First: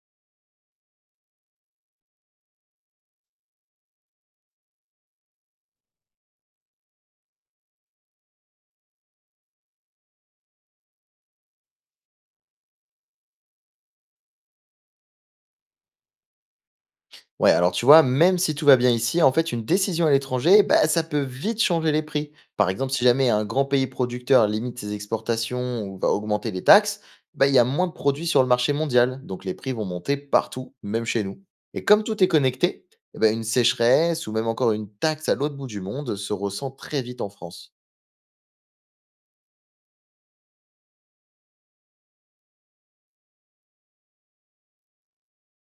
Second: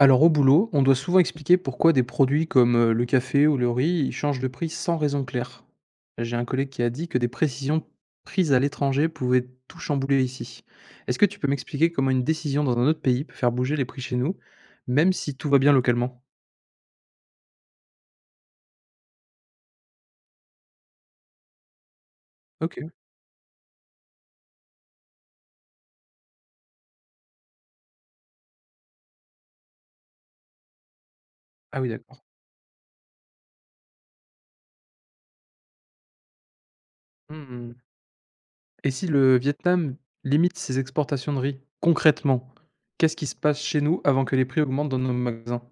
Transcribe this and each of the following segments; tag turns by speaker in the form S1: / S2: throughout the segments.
S1: Alors au boulot, on doit souvent expliquer pourquoi des produits comme le café ou le riz ils changent de prix sans raison claire. J'ai un collègue qui a dit que des précisions prises à l'étranger pouvaient tout chambouler ici. Est-ce que tu peux m'expliquer comment une décision dans un autre pays peut faire bouger les prix chez nous, même si tout va bien localement?
S2: Ouais, alors tu vois, même si tout va bien ici, en fait, une décision à l'étranger, bah, ça peut vite changer les prix. Par
S1: Ok.
S2: exemple, si jamais un grand pays producteur limite ses exportations ou va augmenter les taxes, bah, il y a moins de produits sur le marché mondial. Donc les prix vont monter partout, même chez nous.
S1: Ah
S2: Et
S1: oui,
S2: comme tout
S1: d'accord.
S2: est connecté, eh ben, une sécheresse ou même encore une taxe à l'autre bout du monde se ressent très vite en France.
S1: Hmm. Et si le Vietnam limite ses exportations de riz, concrètement, qu'est-ce qui se passe chez nous avant que les prix augmentent dans nos magasins?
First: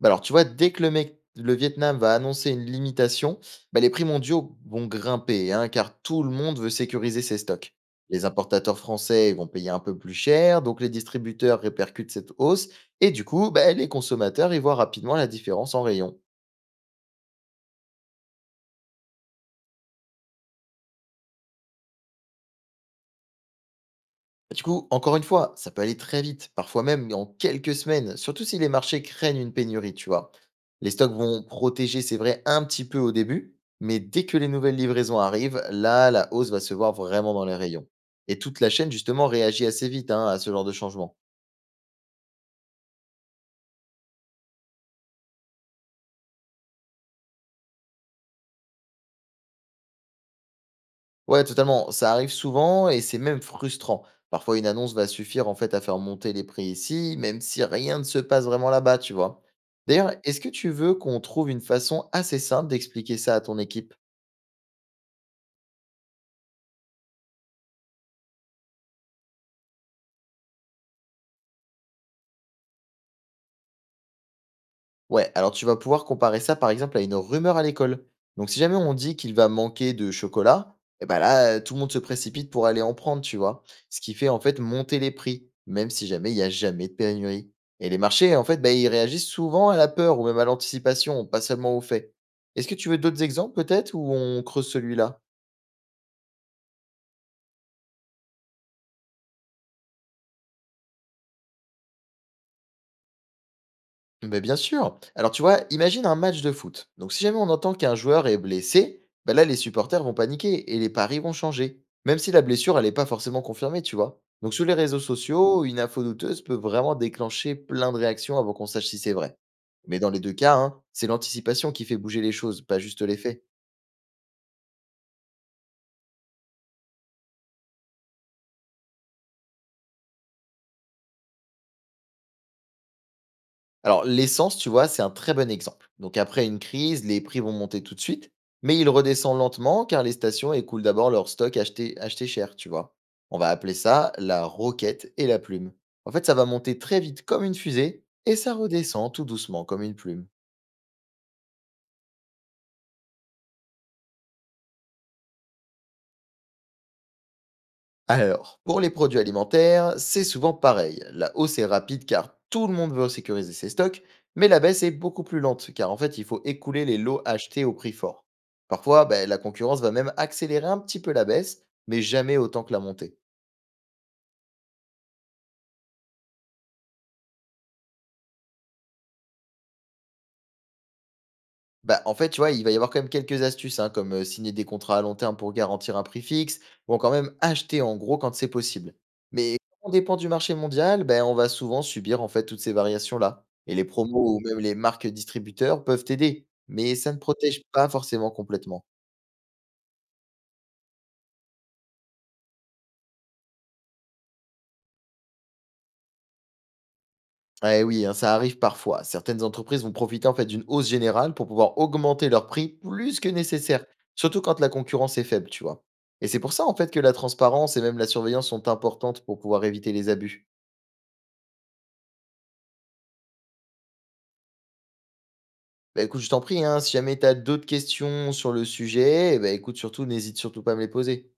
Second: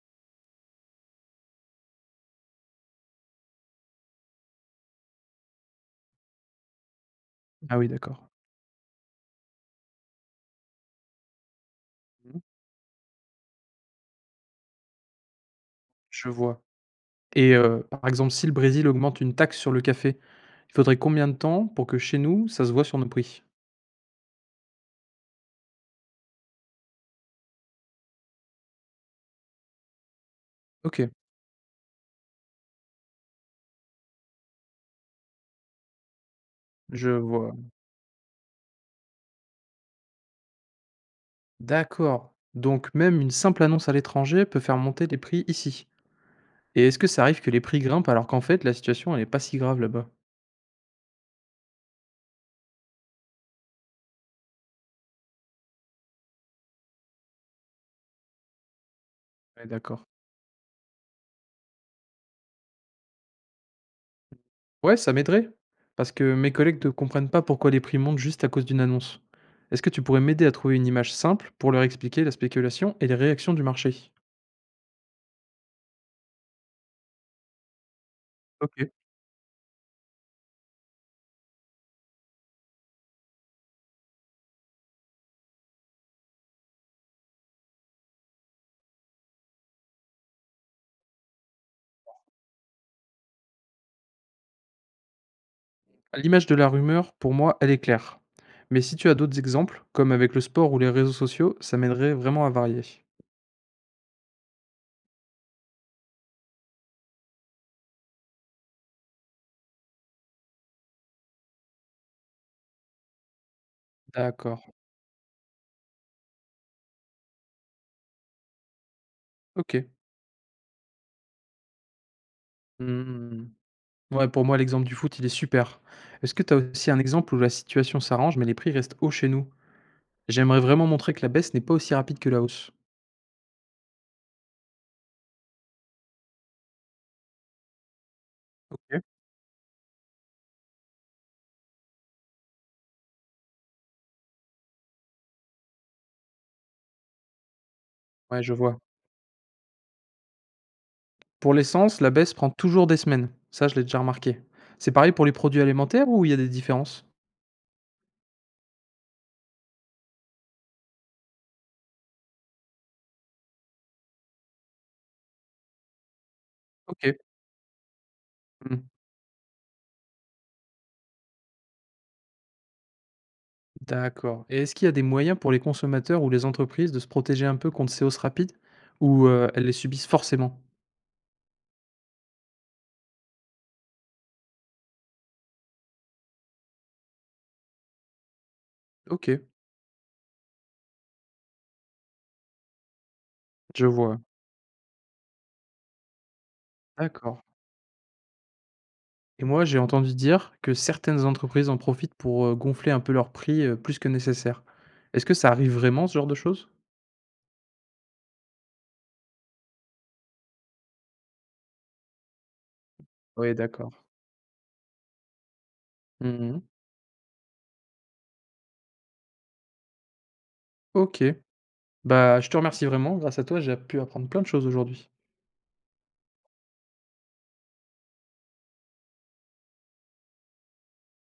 S2: Bah, alors, tu vois, dès que le Vietnam va annoncer une limitation, bah, les prix mondiaux vont grimper, hein, car tout le monde veut sécuriser ses stocks.
S1: Ah oui,
S2: Les
S1: d'accord.
S2: importateurs français vont payer un peu plus cher, donc les distributeurs répercutent cette
S1: Mhm.
S2: hausse, et du coup, bah, les consommateurs y voient rapidement la différence en rayon.
S1: Je vois. Et par exemple, si le Brésil augmente une taxe sur le café, il faudrait combien de temps pour que chez nous, ça se voit sur nos prix?
S2: Bah, du coup, encore une fois, ça peut aller très vite, parfois même en quelques semaines, surtout si les marchés craignent une pénurie, tu vois. Les
S1: OK,
S2: stocks vont protéger, c'est vrai, un petit peu au début, mais dès que les nouvelles livraisons arrivent, là, la hausse va se voir
S1: je
S2: vraiment dans
S1: vois.
S2: les rayons. Et toute la chaîne, justement, réagit assez vite hein, à ce genre de changement.
S1: D'accord. Donc même une simple annonce à l'étranger peut faire monter les prix ici. Et est-ce que ça arrive que les prix grimpent alors qu'en fait la situation elle est pas si grave là-bas?
S2: Ouais, totalement, ça arrive souvent et c'est même frustrant. Parfois, une annonce va suffire en fait à faire monter les prix ici, même si rien ne se passe vraiment là-bas, tu vois.
S1: Ouais, d'accord.
S2: D'ailleurs, est-ce que tu veux qu'on trouve une façon assez simple d'expliquer ça à ton équipe?
S1: Ouais, ça m'aiderait, parce que mes collègues ne comprennent pas pourquoi les prix montent juste à cause d'une annonce. Est-ce que tu pourrais m'aider à trouver une image simple pour leur expliquer la spéculation et les réactions du marché?
S2: Ouais, alors tu vas pouvoir comparer ça par exemple à une rumeur à l'école. Donc si jamais
S1: OK.
S2: on dit qu'il va manquer de chocolat, et ben là, tout le monde se précipite pour aller en prendre, tu vois. Ce qui fait en fait monter les prix, même si jamais il n'y a jamais de pénurie. Et les marchés, en fait, bah, ils réagissent souvent à la peur ou même à l'anticipation, pas seulement au fait. Est-ce que tu veux d'autres exemples peut-être ou on creuse celui-là?
S1: L'image de la rumeur, pour moi, elle est claire. Mais si tu as d'autres exemples, comme avec le sport ou les réseaux sociaux, ça m'aiderait vraiment à varier.
S2: Mais bien sûr. Alors tu vois, imagine un match de foot. Donc si jamais on entend qu'un joueur est blessé, bah là les supporters vont paniquer et les paris vont changer. Même si la blessure, elle n'est pas forcément confirmée, tu vois. Donc
S1: D'accord,
S2: sur les réseaux sociaux, une info douteuse peut vraiment déclencher plein de réactions avant qu'on sache si c'est vrai.
S1: ok.
S2: Mais dans les deux cas, hein, c'est l'anticipation qui fait bouger les choses, pas juste les faits.
S1: Hmm. Ouais, pour moi, l'exemple du foot, il est super. Est-ce que tu as aussi un exemple où la situation s'arrange, mais les prix restent hauts chez nous? J'aimerais vraiment montrer que la baisse n'est pas aussi rapide que la hausse.
S2: Alors, l'essence, tu vois, c'est un très bon exemple. Donc, après une crise, les prix vont monter tout de suite, mais ils
S1: Ok.
S2: redescendent lentement car les stations écoulent d'abord leur stock acheté cher, tu vois. On va appeler ça la roquette et la plume. En fait, ça va monter très vite comme une fusée et
S1: Ouais, je
S2: ça
S1: vois.
S2: redescend tout doucement comme une plume.
S1: Pour l'essence, la baisse prend toujours des semaines. Ça, je l'ai déjà remarqué. C'est pareil pour les produits alimentaires ou il y a des différences?
S2: Alors, pour les produits alimentaires, c'est souvent pareil. La hausse est rapide car tout le monde veut sécuriser ses stocks, mais la baisse est beaucoup plus lente car en fait, il faut écouler les
S1: Ok.
S2: lots achetés au prix fort.
S1: Hmm.
S2: Parfois, ben, la concurrence va même accélérer un petit peu la baisse, mais jamais autant que la montée.
S1: D'accord, et est-ce qu'il y a des moyens pour les consommateurs ou les entreprises de se protéger un peu contre ces hausses rapides ou elles les subissent forcément?
S2: Bah, en fait, tu vois, il va y avoir quand même quelques astuces, hein, comme signer des contrats à long terme pour garantir un prix fixe, ou encore même acheter en gros quand c'est possible.
S1: OK,
S2: Mais quand on dépend du marché mondial, ben, on va souvent subir en fait toutes ces variations-là. Et les
S1: je vois,
S2: promos ou même les marques distributeurs peuvent aider, mais ça ne
S1: d'accord.
S2: protège pas forcément complètement.
S1: Et moi, j'ai entendu dire que certaines entreprises en profitent pour, gonfler un peu leurs prix, plus que nécessaire. Est-ce que ça arrive vraiment, ce genre de choses?
S2: Eh oui, hein, ça arrive parfois. Certaines entreprises vont profiter en fait d'une hausse générale pour pouvoir augmenter leurs prix plus que
S1: Oui,
S2: nécessaire,
S1: d'accord.
S2: surtout quand la concurrence est faible, tu vois. Et c'est pour
S1: Mmh.
S2: ça en fait que la transparence et même la surveillance sont importantes pour pouvoir éviter les abus.
S1: OK. Bah, je te remercie vraiment. Grâce à toi, j'ai pu apprendre plein de choses aujourd'hui.
S2: Bah écoute, je t'en prie, hein, si jamais tu as d'autres questions sur le sujet, eh ben écoute, surtout, n'hésite surtout pas à me les poser.